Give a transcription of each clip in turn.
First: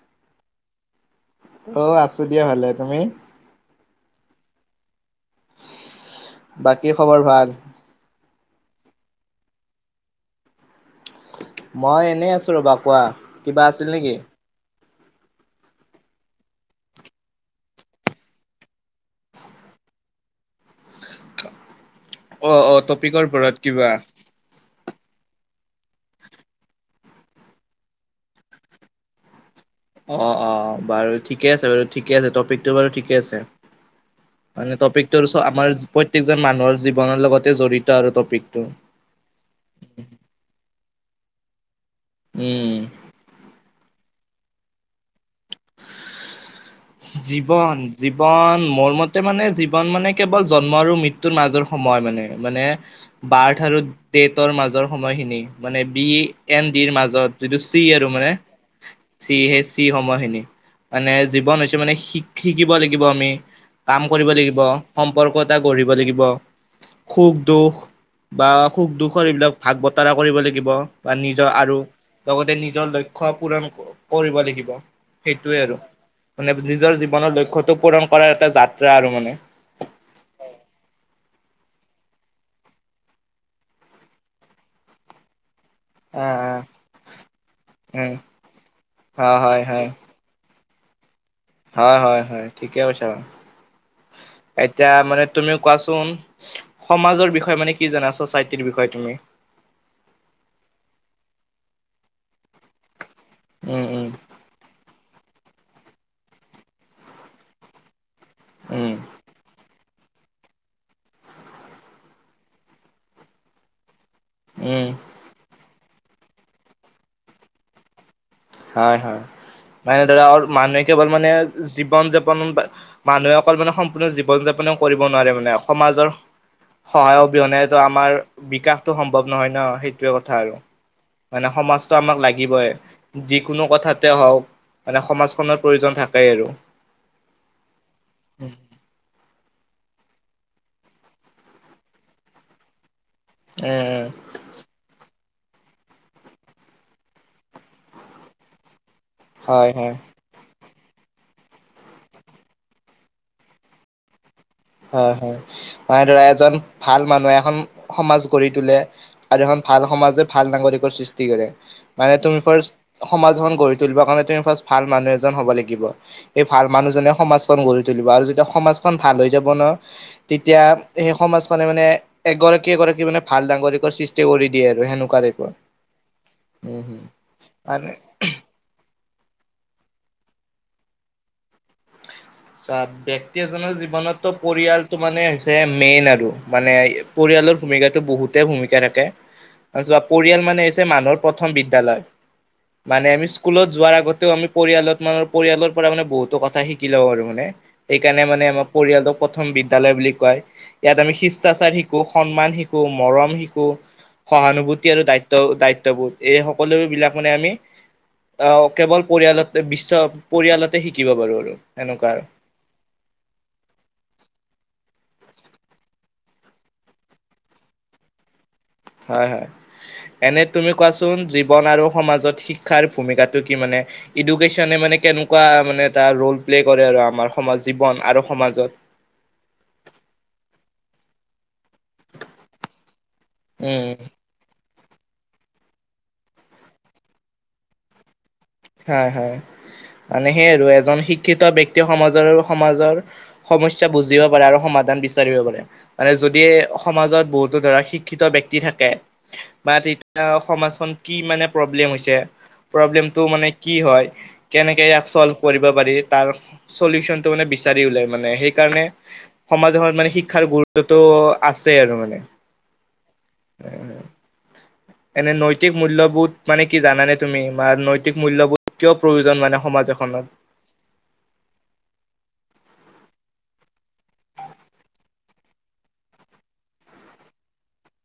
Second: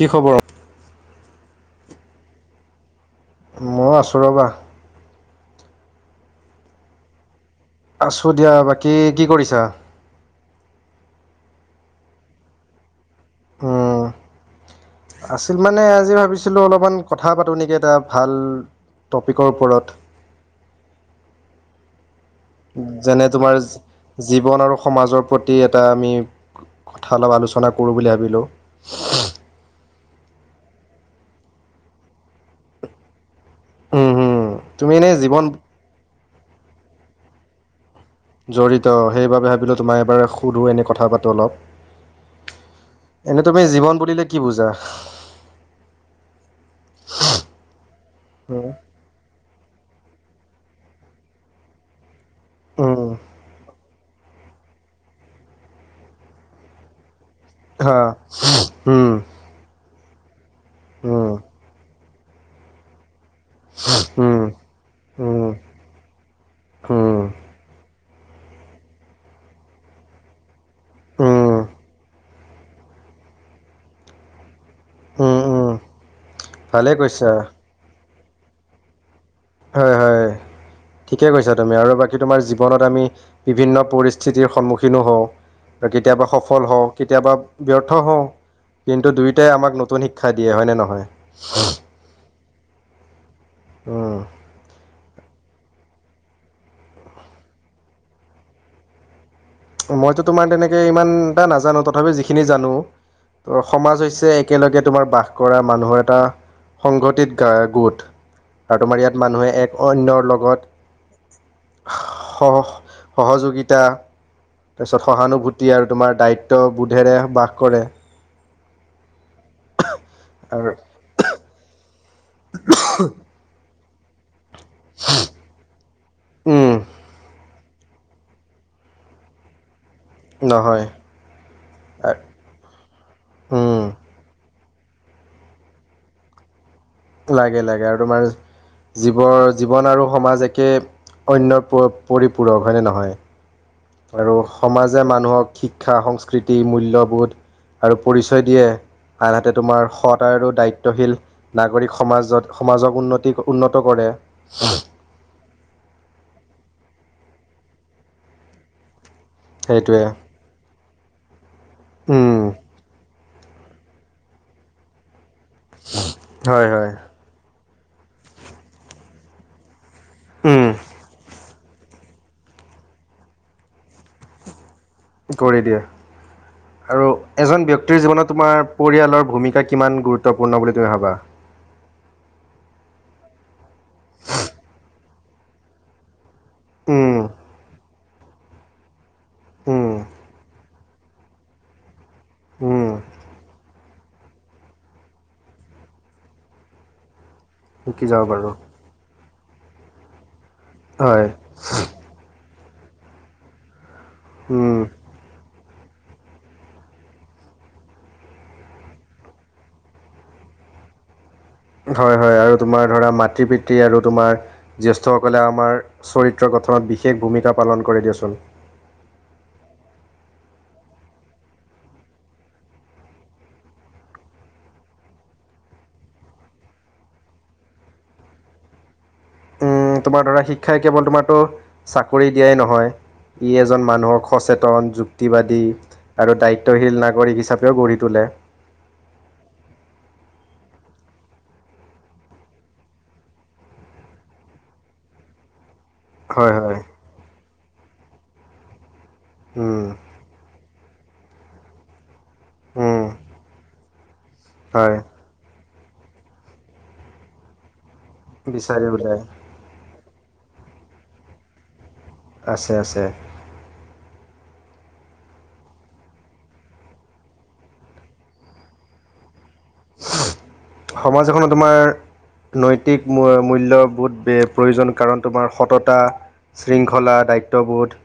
কি খবৰ অ আছো দিয়া ভালে তুমি মই আছোঁ ৰ'বা। বাকী খবৰ ভাল? আছো দিয়া। বাকী কি কৰিছা? মই এনেই আছো ৰবা কোৱা। কিবা আছিল উম, নেকি? আছিল মানে আজি ভাবিছিলো অলপমান কথা পাতো নেকি এটা ভাল টপিকৰ ওপৰত। অ অ টপিকৰ যেনে ওপৰত তোমাৰ কিবা জীৱন আৰু সমাজৰ প্ৰতি এটা আমি কথা অলপ আলোচনা কৰোঁ বুলি ভাবিলোঁ। অ অ বাৰু ঠিকে আছে বাৰু ঠিকে আছে টপিকটো বাৰু ঠিকে আছে। উম, হুম, মানে তুমি এনেই টপিকটোৰ ওচৰত জীৱন আমাৰ প্ৰত্যেকজন মানুহৰ জীৱনৰ লগতে জড়িত। আৰু টপিকটো জড়িত সেইবাবে ভাবিলো তোমাক এবাৰ সুধোঁ এনেই কথা পাতো অলপ। উম এনে তুমি জীৱন বুলিলে কি বুজা। জীৱন জীৱন উম, মোৰ মতে মানে জীৱ ন মানে কেৱল জন্ম আৰু মৃত্যুৰ মাজৰ সময় মানে মানে উম, বাৰ্থ আৰু ডেটৰ মাজৰ সময়খিনি মানে বি এন ডিৰ মাজত। যিটো চি হা, আৰু মানে উম, চি সে চি। সময়খিনি মানে উম, জীৱন হৈছে মানে শিক শিকিব লাগিব আমি কাম কৰিব উম, উম, লাগিব সম্পৰ্ক উম, এটা গঢ়িব লাগিব উম, সুখ -দুখ বা সুখ- দুখৰ এইবিলাক ভাগ -বতৰা কৰিব লাগিব বা উম, নিজৰ আৰু লগতে নিজৰ লক্ষ্য পূৰণ কৰিব লাগিব উম। সেইটোৱে উম। আৰু। মানে ভালে নিজৰ কৈছা জীৱনৰ লক্ষ্যটো পূৰণ কৰাৰ এটা যাত্ৰা আৰু মানে। হয় হয়। ঠিকেই কৈছা তুমি আৰু বাকী তোমাৰ জীৱনত আমি বিভিন্ন পৰিস্থিতিৰ সন্মুখীনো হওঁ। আৰু অ অ কেতিয়াবা সফল হওঁ কেতিয়াবা ব্যৰ্থ উম হওঁ। কিন্তু হয় দুয়োটাই হয় আমাক হয় নতুন শিক্ষা দিয়ে হয় নে নহয়? হয়- হয়- হয় ঠিকে কৈছা বাৰু উম, এতিয়া মানে তুমিও কোৱা? চোন সমাজৰ বিষয়ে মানে কি জানা চচাইতিৰ বিষয়ে তুমি। মইতো তোমাৰ তেনেকে ইমান এটা নাজানো তথাপি যিখিনি জানো। ত উম সমাজ উম হৈছে একেলগে তোমাৰ বাস কৰা মানুহৰ এটা সংঘটিত গোট আৰু উম তোমাৰ ইয়াত মানুহে এক অন্যৰ লগত সহ সহযোগিতা। উম, তাৰপিছত সহানুভূতি আৰু তোমাৰ দায়িত্ব বোধেৰে বাস কৰে হয় হয়। এনেদৰে আৰু মানুহে কেৱল মানে জীৱন যাপন বা মানুহে অকল মানে সম্পূৰ্ণ জীৱ ন যাপন কৰিব নোৱাৰে মানে সমাজৰ উম, সহায় অবিহনে। ত আমাৰ বিকাশটো সম্ভৱ নহয় ন সেইটোৱে। কথা আৰু নহয় মানে সমাজটো আমাক আ- লাগিবই যিকোনো উম কথাতে হওঁক। মানে সমাজখনৰ প্ৰয়োজন থাকেই আৰু লাগে -লাগে আৰু তোমাৰ উম জীৱ জীৱন আৰু সমাজ এক টেপ, অন্য প পৰিপূৰক হয়নে নহয়? উম আৰু সমাজে মানুহক শিক্ষা সংস্কৃতি মূল্যবোধ আৰু পৰিচয় দিয়ে। আনহাতে হয় তোমাৰ হয় সদ আৰু দায়িত্ব শীল নাগৰিক সমাজত সমাজক উন্নতি উন্নত কৰে। হয় হয় মই ধৰা এজন ভাল মানুহে এখন সমাজ গঢ়ি তোলে আৰু এখন ভাল সেইটোৱে সমাজে ভাল নাগৰিকৰ সৃষ্টি কৰে, মানে উম তুমিৰ ফাৰ্ষ্ট সমাজখন গঢ়ি তুলিব কাৰণে তুমি ফাৰ্ষ্ট ভাল মানুহ এজন হ'ব লাগিব, এই ভাল হয় হয় মানুহজনে সমাজখন গঢ়ি তুলিব আৰু যেতিয়া সমাজ খন ভাল হৈ যাব ন, তেতিয়া উম এই সমাজখন। খনে মানে এগৰাকী এগৰাকী মানে ভাল ডাঙৰিকৰ সৃষ্টি কৰি দিয়ে। আৰু সেনেকুৱা টাইপৰ কৰি দিয়ে উম হম আৰু এজন মানে ব্যক্তিৰ জীৱনত তোমাৰ পৰিয়ালৰ। ভূমিকা কিমান গুৰুত্বপূৰ্ণ বুলি তুমি ভাবা? চাহ ব্যক্তি এজনৰ জীৱনত ট পৰিয়ালতটো মানে হৈছে মেইন আৰু মানে পৰিয়- উম পৰিয়ালৰ ভূমিকা বহুতে ভূমিকা ৰাখে। অ উম চোৱা পৰিয়াল মানে হৈছে মানুহৰ প্ৰথম বিদ্যালয়। উম মানে আমি স্কুলত যোৱাৰ আগতেও আমি পৰিয়ালত মান পৰিয়ালৰ পৰা মানে বহুতো কথা শিকি লওঁ আৰু। শিকি যাব সেইকাৰণে মানে পাৰোঁ আমাৰ পৰিয়ালটো প্ৰথম বিদ্যালৈ বুলি কয়। ইয়াত আমি হয় শিষ্টাচাৰ শিকো, সন্মান শিকো, মৰম শিকো, উম, সহানুভূতি আৰু দায়িত্ব দায়িত্ববোধ এই সকলো বিলাক মানে আমি, আহ কেৱল পৰিয়ালতে বিশ্ব পৰিয়ালতে শিকিব পাৰু আৰু। হয় হয় আৰু। তোমাৰ ধৰা মাতৃ পিতৃ আৰু তোমাৰ গৃহস্থসকলে আমাৰ চৰিত্ৰ গঠনত বিশেষ ভূমিকা প- পালন কৰে দিয়াচোন। হয় হয় এনে তুমি কোৱাচোন জীৱন আৰু সমাজত শিক্ষাৰ ভূমিকাটো কি মানে? এডুকেশ্যন মানে কেনেকুৱা মানে এটা ৰল প্লে কৰে আৰু আমাৰ সম জীৱন আৰু সমাজত? উম উ তোমাৰ ধৰা শিক্ষাই কেৱল তোমাৰতো চাকৰি দিয়াই নহয়, ই এজন উম মানুহৰ খচেত ন যুক্তিবাদী আৰু দায়িত্বশীল নাগৰিক হিচাপেও গঢ়ি তোলে। হয় হয়। মানে সেইয় আৰু এজন শিক্ষিত ব্যয়ক্তিয়ে সমাজৰ সমাজৰ সমস্যা বুজিব পাৰে আৰু সমাজ- দান বিচাৰিব পাৰে, মানে যদি হয় হয় সমাজত বহুতো ধৰা শিক্ষিত ব্যক্তি থাকে। বা উম, তেতিয়াও সমাজখন কি মানে প্ৰব্লেম হৈছে উম, প্ৰব্লেমটো মানে। কি হয়। কেনেক হয় ইয়াক চলভ কৰিব পাৰি তাৰ চলিউচন টো মানে বিচাৰি ওলাই। মানে সেইকাৰণে বিচাৰি ওলাই সমাজ এখন মানে শিক্ষাৰ গুৰুত্বতটো আছে আৰু মানে। আছে আছে। এনে নৈতিক মূল্যয়বোধ মানে কি জানে তুমি, বা নৈতিক মূল্যবোধ কিয় প্ৰয়োজন মানে? সমাজ এখনত? সমাজ এখনত তোমাৰ নৈ- টিক মূল্য বুধ প্ৰয়োজন কাৰণ তোমাৰ সততা। শৃংখলা দায়িত্ববোধ।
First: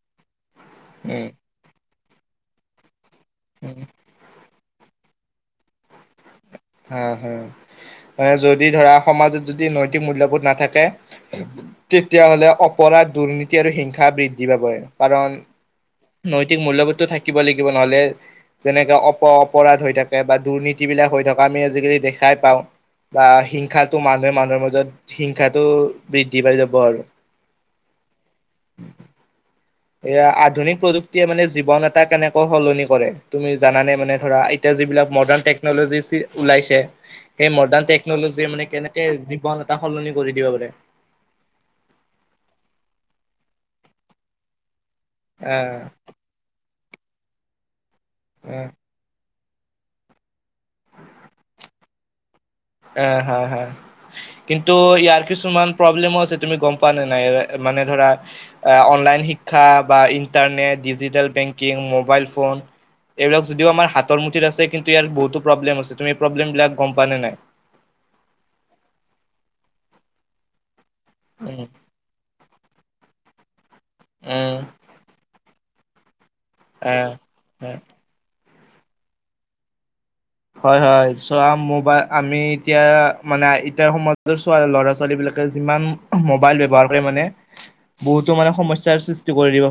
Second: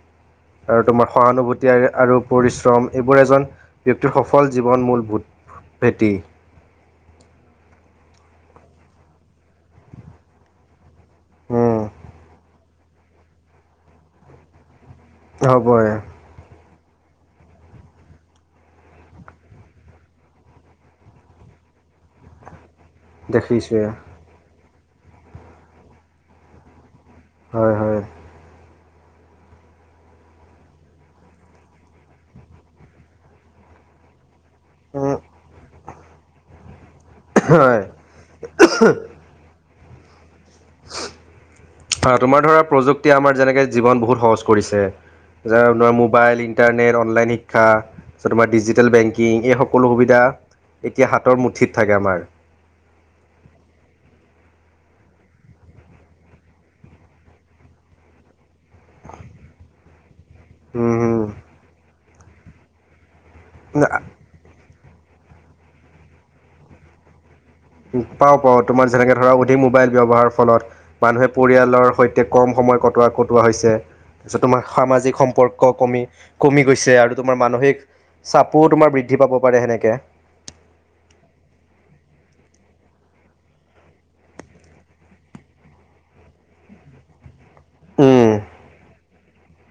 আৰু তোমাৰ উম, সহানুভূতি আৰু পৰিশ্ৰম এইবোৰ এজন উম, ব্যক্তিৰ সফল। জীৱন মূল ভূত ভেটি। হা হা, মানে যদি ধৰা সমাজত যদি নৈতিক মূল্যবোধ নাথাকে? উম তেতিয়া হ'লে অপৰাধ দুৰ্নীতি আৰু হিংসা বৃদ্ধি পাবই। হ'বই। নৈতিক মূল্যবোধটো থা- সিকিব লাগিব নহ'লে যেনেকে অপ অপৰাধ হৈ থাকে বা দুৰ্নীতি বিলাক হৈ থকা আমি আজিকালি দেখা- পাওঁ বা দেখিছোৱে হিংসাটো মানুহে মানুহৰ মাজত হিংসাটো বৃদ্ধি পাই যাব আৰু। হয় হয়। [unintelligible] এয়া আধুনিক প্ৰযুক্তিয়ে মানে জীৱন এটা কেনেকৈ সলনি কৰে তুমি জানানে মানে ধৰা- এতিয়া যিবিলাক উম মডাৰ্ণ টেকনলজি চি ওলাইছে। সেই হয় মডাৰ্ণ টেকনলজিয়ে মানে কেনেকে জীৱন এটা সলনি কৰি দিব পাৰে তোমাৰ ধৰা প্ৰযুক্তিয়ে আমাৰ যেনেকে জীৱন বহুত সহজ কৰিছে। আহ যাৰ মোবাইল ইণ্টাৰনেট অনলাইন শিক্ষা তাৰপিছত তোমাৰ আহ ডিজিটেল বেংকিং। এই সকলো সুবিধা এতিয়া হাতৰ মুঠিত থাকে আমাৰ। অ হয় হয় কিন্তু ইয়াৰ কিছুমান প্ৰব্লেমো আছে তুমি গম পোৱা নে নাই? মানে ধৰা আ অনলাইন শিক্ষা বা- internet digital um banking mobile phone এইবিলাক যদিও আমাৰ হাতৰ মুঠিত আছে কিন্তু- য়াৰ বহুতো প্ৰব্লেম আছে তুম এই প্ৰব্লেম বিলাক গম পানে নাই। উ পাও পাও তোমাৰ যেনেকে ধৰা অধিক মোবাইল ব্যয়হাৰৰ ফলত। মানুহে উম পৰিয়ালৰ সৈতে কম সময় কটোৱা কটোৱা হৈছে তাৰপিছত উম তোমাৰ সামাজিক সম্পৰ্কক। কমি কমি গৈছে আৰু তোমাৰ আহ মানসিক চাপোও তোমাৰ বৃদ্ধি পাব পাৰে সেনেকে। হয় হয় চ মবাই আমি এতিয়া মানে এতিয়া সমাজ ল'ৰা ছোৱালী বিলাক যিমান মোবাইল ব্য্ৱহাৰ মানে উম বহুতো মানে সমস্যৰ সৃষ্টি কৰি দিব।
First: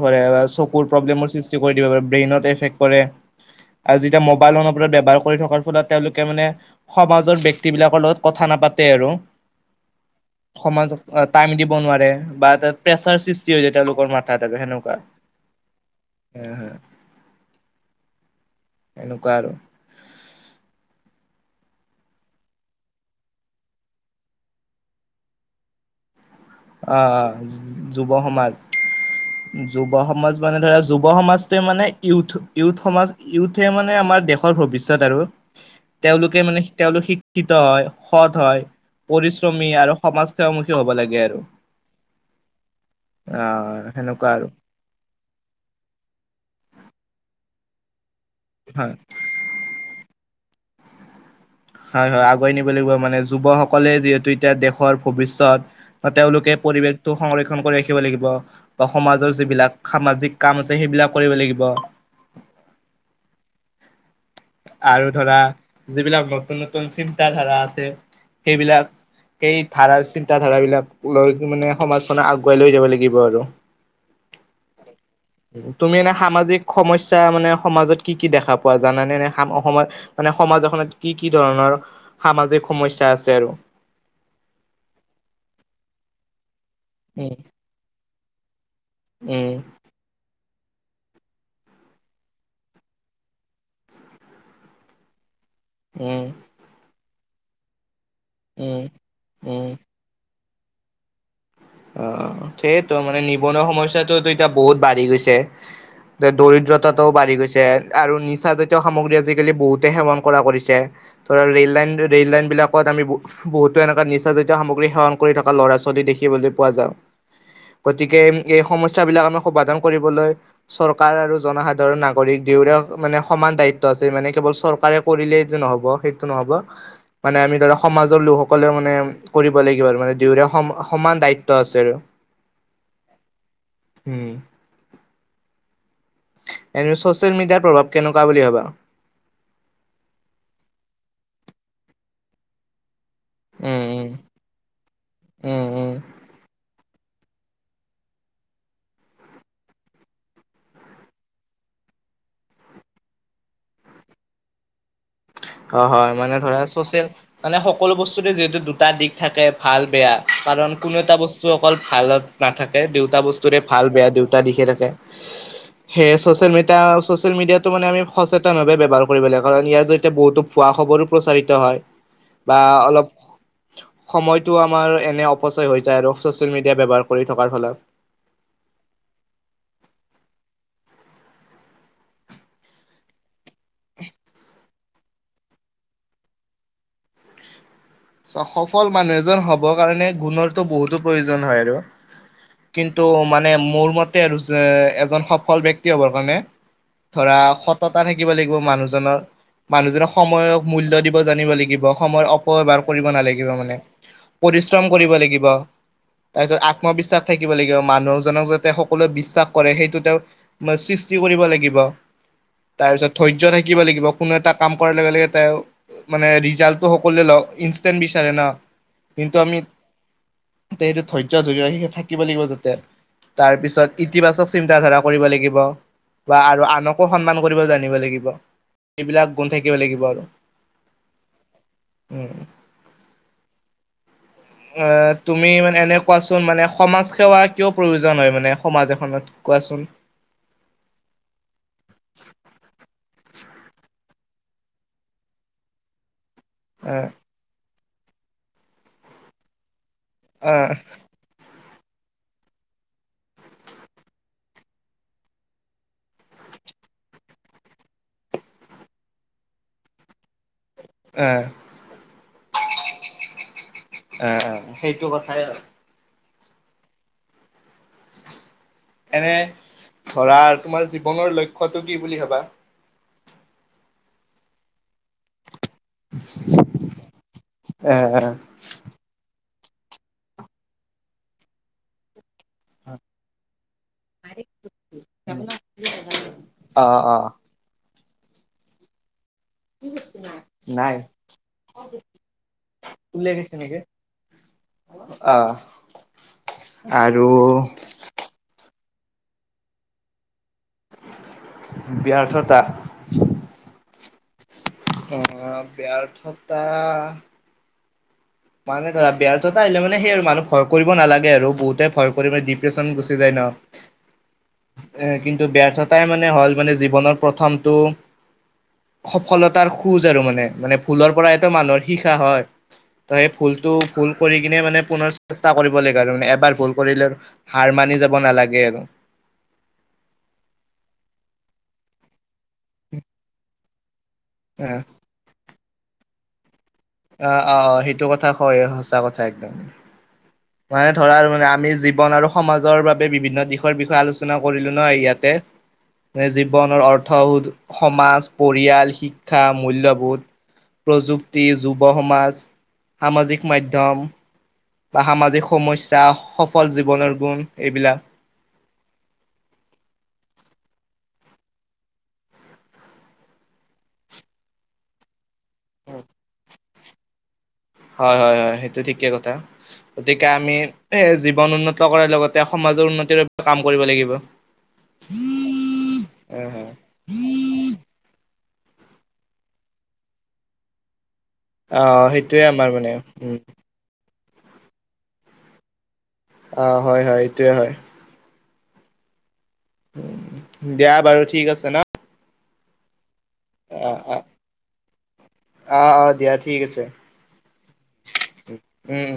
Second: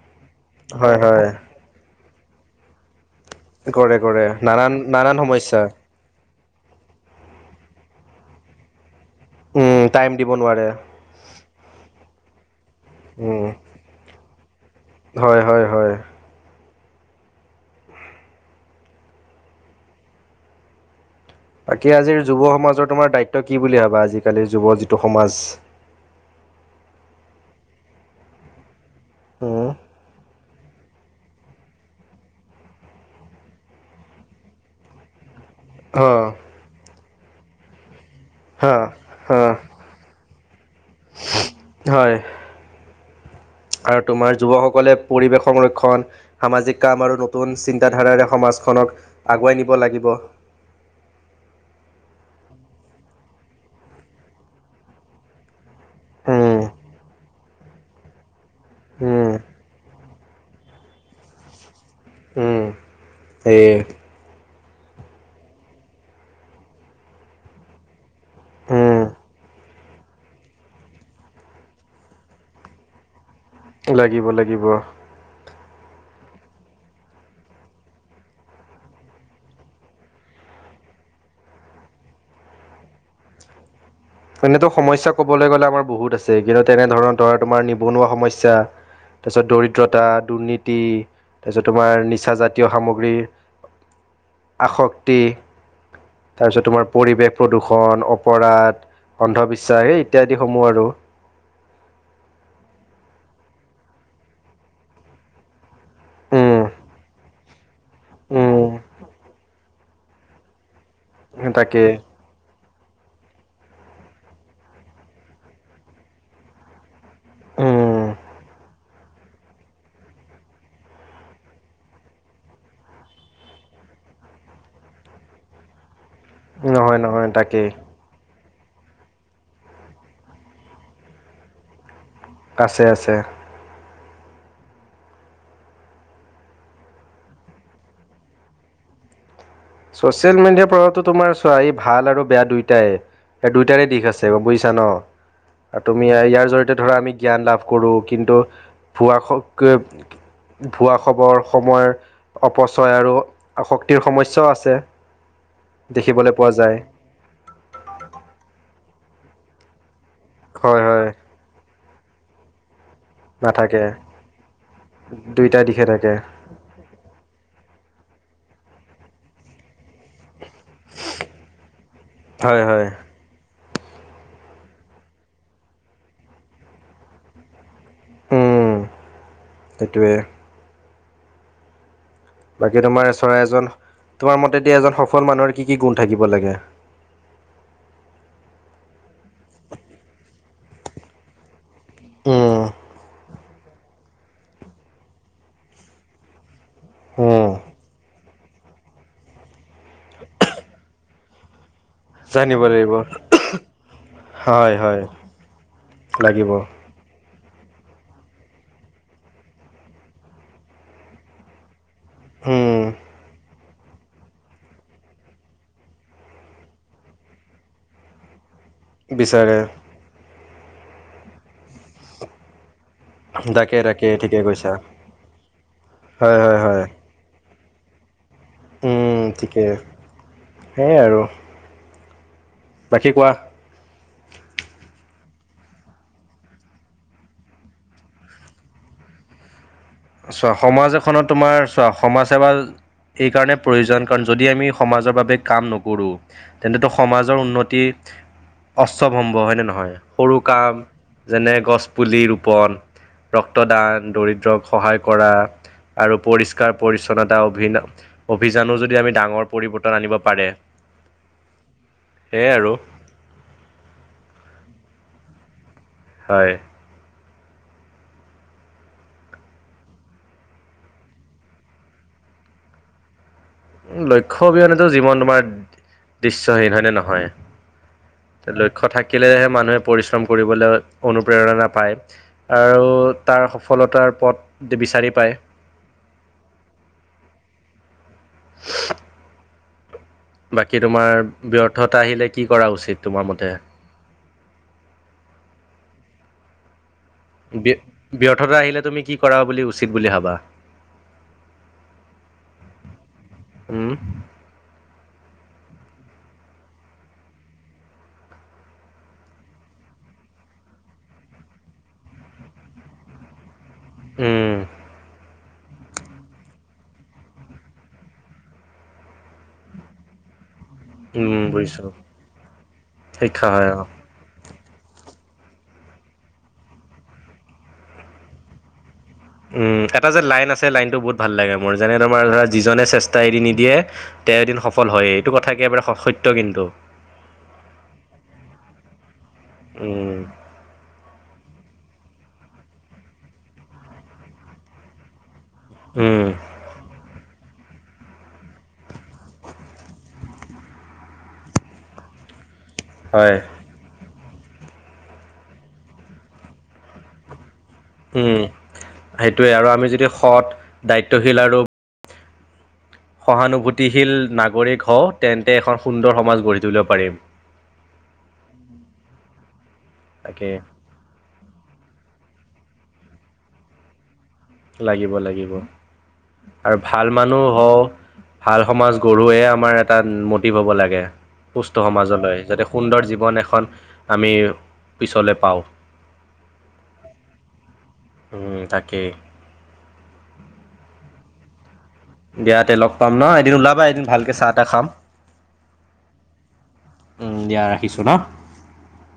হয় হয় চকুৰ্ৃষ্ট কৰি দিব প ব্ৰেইনত এফক্ কৰে। কৰে আৰু যেতিয়া কৰে মোবাইলৰ নানান ওপৰত নানান ব্যৱহাৰ। কৰি থকাৰ সমস্যা ফলত তেওঁলোকে মানে সমাজৰ ব্যক্তিবিলাকৰ লগত কথা নাপাতে আৰু। উম টাইম দিব নোৱাৰে সমাজক টাইম দিব নোৱাৰে। বা তাত প্ৰেছাৰ উম সৃষ্টি হৈ যায় তেওঁলোকৰ মাথাত আৰু সেনেকুৱা হয় হয় হয় হ হ। এনেকুৱা আৰু। বাকী আজিৰ যুৱ সমাজৰ তোমাৰ দায়িত্ব কি বুলি ভাবা আজিকালি যুৱ যিটো সমাজ। অ যুৱ সমাজ উম যুৱ সমাজ। মানে ধৰা যুৱ সমাজটোৱে মানে ইথ ইথ সমাজ ইউথে মানে আমাৰ দেশৰ ভৱিষ্যয়ত আৰু। হ তেওঁলোকে মানে তেওঁলোক শিক্ষিত হয় সৎ হ হয় হ পৰিশ্ৰমী আৰু সমাজ। মুখমুখী হ'ব লাগে আৰু। হয়। আহ আৰু সেনেকুৱা তোমাৰ যুৱকসকলে পৰিৱেশ সংৰক্ষণ সামাজিক কাম আৰু নতুন চিন্তা। হাধাৰাৰে সমাজখনক হয় আগুৱাই নিব লাগিব? হয় হয় আগুৱাই নিব লাগিব মানে যুৱ সকলে যিহেতু এতিয়া দেশৰ ভৱিষ্যত উম, তেওঁলোকে? সংৰক্ষণ কৰি ৰাখিব লাগিব বা উম, সমাজৰ যিবিলাক সামাজিক কাম আছে সেইবিলাক কৰিব লাগিব? উ এই আৰু ধৰা যিবিলাক নতুন নতুন চিন্তা ধাৰা আছে সেইবিলাক উম, সেই ধাৰা চিন্তা ধাৰাাবলাক লৈ মানে সমাজখনে আগুৱাই লৈ যাব লাগিব আৰু। লাগিব লাগিব? তুমি এনে সামাজিক সমস্যা মানে সমাজত কি কি দেখা পোৱা জানানে নে। অসমৰ মানে সমাজ এখনত কি কি ধৰণৰ সামাজিক সমস্যা আছে আৰু। এনেতো সমস্যা ক'বলৈ গ'লে আমাৰ বহুত আছে। কিন্তু তেনেধৰণৰ উম ধৰা তোমাৰ নিবনুৱা সমস্যা তাৰপিছত উম দৰিদ্ৰতা দুৰ্নীতি তাৰপিছত তোমাৰ নিচ জাতীয় সামগ্ৰীৰ আসক্তি। উম তাৰপিছত তোমাৰ পৰিৱেশ প্ৰদূষন উম অপৰাধ উম অন্ধবিশ্বাস এই ইত্যাদি? সমূহ আৰু। অ সেইটোো মানে নিবনুৱা সমস্যটো এতিয়া বহুত বাঢ়ি গৈছে। উম, দৰিদ্ৰতাটোও বাঢ়ি গৈছে আৰু নিচাজাতীয় উম, সামগ্ৰী আজিকালি বহুতে সেৱন কৰা কৰিছে? ত ৰেল তাকে লাইন ৰেল লাইন বিলাকত আমি। বহুতো এনেককা নিচ জাতীয় সামগ্ৰী সেৱন কৰি থকা ল'ৰা ছোৱালী দেখিবলৈ পোৱা যায়। উম। গতিকে। এই সমস্যাাবলাক আমি সমাধান কৰিবলৈ চৰকাৰ আৰু জনসাধাৰণ নাগৰিক দুয়োৰে মানে সম। দায়িত্ব আছে মানে কেৱল চৰকাৰে কৰিলে যে নহ'ব সেই। নহব নহয় নহয় মানে আমি তাকেই ধৰক সমাজৰ লোকস সকলে মানে কৰিব লাগিব আৰু মানে দুউ সমান দায়িত্ব আছে আৰু আছে আছে। উম। এনে ছ'চিয়েল মিডিয়াৰ প্ৰভাৱ কেনেকুৱা বুলি ভবা। ছচিয়েল মিডিয়াৰ পৰাতো তোমাৰ ছোৱালী ভাল আৰু বেয়া দুয়টাই। এই উম দুইটাৰে দিশ উম আছে বুজিছা ন উম উম তুমি ইয়াৰ জৰিয়তে ধৰা আমি জ্ঞান লাভ কৰোঁ কিন্তু ভুৱাক। ভুৱা খবৰ সময়ৰ অপচয় আৰু আ শক্তিৰ সমস্যাও আছে। হয় হয় দেখিবলৈ মানে পোৱা ধৰা যায় চচিয়েল মানে সকলো বস্তুতে যিহেতু দুটা দিশ থাকে ভাল বেয়া।। কাৰণ হয় কোনো হয় এটা বস্তু অকল ভালত নাথাকে দুইতা বস্তুৰে নাথাকে ভাল বেয়া দুইতা দিখে থাকে দুইটা দিশে থাকে সেয়ে ছচিয়েল মডিয়া চচিয়েল মিডিয়াটো মানেমি সচেতনাৱে ব্যৱহাৰ কৰিব লাগে কাৰণ ইয়াৰ জৰিয়তে বহুতো খোৱা খবৰো প্ৰচাৰিত হয় বা হয় হয় অলপ সময়তটো আমাৰ এনে অপচয় হৈ যায় আৰু ছচিয়েল মিডিয়া ব্যৱহাৰ কৰি থকাৰ ফলত উম সেইটোৱে। বাকী তোমাৰ চৰাই এজন তোমাৰ মতে এতি এজন সফল মানুহৰ কি কি গুণ থাকিব লাগে [inaudible] সফল মানুহ এজন হব কাৰণে গুণৰতো বহুতো প্ৰয়োজন হয় আৰু উম কিন্তু মানে মোৰ মতে আৰু এজন সফল ব্যক্তি হ'বৰ কাৰণে ধৰা উম সততা ধিক। থাকিব লাগিব মানুহজনৰ মানুহজনক সময়ক মূল্য দিব জানিব লাগিব সময়ৰ জানিব অপব্যৱহাৰ লাগিব কৰিব নালাগিব মানে হয় পৰিশ্ৰম হয় কৰিব লাগিব লাগিব তাৰপিছ আত্মবিশ্বাস থাকিব লাগিব মানুহজনক যাতে সকলোৱে বিশ্বাস কৰে সেইটো তেওঁ সৃষ্টি কৰিব লাগিব উম তাৰপিছত ধৰ্য থাকিব লাগিব কোনো এটা কাম কৰাৰ লগে লগে মানে ৰিজাল্টটো সকল লক ন বিচাৰে ন। বিচাৰে তাতে সেইটো ধৰ্য ধৰি সেই থাকিব লাগিব যাতে তাকে তাৰপিছত তাকে ঠিকে ইতিবাচক কৈছা চিন্ত ধাৰা কৰিব লাগিব হয় বা হয় আৰু হয় আনকো সন্মান কৰিব জানিব লাগিব। উম এইবিলাক গুণ ঠিকে থাকিব লাগিব আৰু সেয়াই আৰু উম বাকী কোৱা অ তুমি মানে এনে কোৱাচোন মানে সমাজ সেৱা কিয় প্ৰয়োজন হয় মানে সমাজ এখনত কোৱাচোন। চোৱা সমাজ এখনত তোমাৰ চোৱা সমাজ সেৱা এই কাৰণে প্ৰয়োজন কাৰণ যদি আমি সমাজৰ বাবে কাম নকৰোঁ তেন্তেটো আহ সমাজৰ উন্নতি অশ্বভম্ব হয় নে নহয় সৰু আহ কাম যেনে গছ পুলি ৰোপন ৰক্তদান দৰিদ্ৰক সহায় কৰা আৰু পৰিষ্কাৰ পৰি্ছন্নতা অ অভিযানো যদি আমি ডাঙৰ পৰিবৰ্তন আনিব পাৰে আহ সেয়াই আৰু আহ আহ সেইটো কথাই আৰু হয় এনে ধৰা তোমাৰ জীৱনৰ লক্ষ্য়টো কি বুলি ভাবা লক্ষ্য অবিহনেতটো জীৱন তোমাৰ দৃশ্যহীন হয় নে আহ নহয় লক্ষ্য থাকিলেহে মানুহে পৰিশ্ৰম কৰিবলৈ অনুপ্ৰেৰণা পায় আৰু তাৰ সফলতাৰ পথ বিচাৰি পায় অ অ। বাকী নাই তোমাৰ ব্যৰ্থতা আহিলে কি কৰা উচিত তোমাৰ মতে [inaudible] আহ ব্যৰ্থতা আহিলে তুমি কি কৰা বুলি উচিত বুলি ভাবা। ব্যৰ্থতা উম অ ব্যৰ্থতা মানে ধৰা ব্যৰ্থতা এনে মানে সেই আৰু মানুহ ভয় কৰিব নালাগে আৰু বহুতে ভয় কৰি মানে ডিপ্ৰেচন গুচি যায় ন। উম এ কিন্তু ব্যৰ্থতাই মানে হল মানে জীৱনৰ প্ৰথমটো। সফলতাৰ খুজ আৰু মানে মানে ভুলৰ পৰা উম টো মানুহে বুজিছো শিকা হয় ত সেই শিক্ষা হয় ভুলতটো অ ভুল কৰি এনে মানে পুনৰ চেষ্টা কৰিব লাগে আৰু মানে এবাৰ ভুল কৰিলে আৰু হাৰ মানি যাব নালাগে আৰু উম এটা যে লাইন আছে লাইনতটো বহুত ভাল লাগে মোৰ যেনে তোমাৰ ধৰা যিজনে চেষ্টা এৰি নিদিয়ে তে এদিন অ', সফল হয় এইটো কথা একেবাৰে সত্য কিন্তু। অ অ অ সেইটো কথা ক সঁচা কথা একদম উম, মানে ধৰ মানে। আমি জীৱন আৰু সমাজৰ বাবে বিভিন্ন দিশৰ বিষয়ে আলোচনা কৰিলো ন ইয়াতে- ন উম, জি্বানৰ অথাউ সমাজ পৰিয়াল শিক্ষা মূল্যবোধ প্ৰযুক্তি যুৱ সমাজ হয়। সামাজিক মাধ্যম। বা সামাজিক সমস্যা সফল জীৱনৰ গুণ- এইবিলাক উম সেইটোৱে আৰু আমি যদি সৎ দায়িত্বশীল আৰু সহানুভূতিশীল নাগৰিক হওঁ তেন্তে এখন সুন্দৰ সমাজ গঢ়ি তুলিব পাৰিম হয় হয় হয় সেইটো ঠিকে কথা গতিকে তাকে আমি এ। বন উন্নত কৰাৰ লগতে সমাজৰ উন্নতিৰ বাবে কাম কৰিব লাগিব। লাগিব লাগিব হয় হয় আৰু ভাল মানুহ হওঁ- ভাল সমাজ গঢ়য়ে আমাৰ এটা মটিভ হব লাগে। পুষ্ট আহ সমাজলৈ সেইটোয়ে যাতে আমাৰ মানে সুন্দৰ উম জীৱন এখন আমি পিছলৈ পাওঁ। অ হয় হয় এইটোয়ে হয়। তাকে। দিয়া বাৰু ঠিক আছে ন। বিয়াতে লগ পাম ন এদিন ওলাবা অ এদিন অ ভালকে চাহ এটা খাম। অ অ দিয়া ঠিক আছে উম দিয়া ৰাখিছো ন। উম উম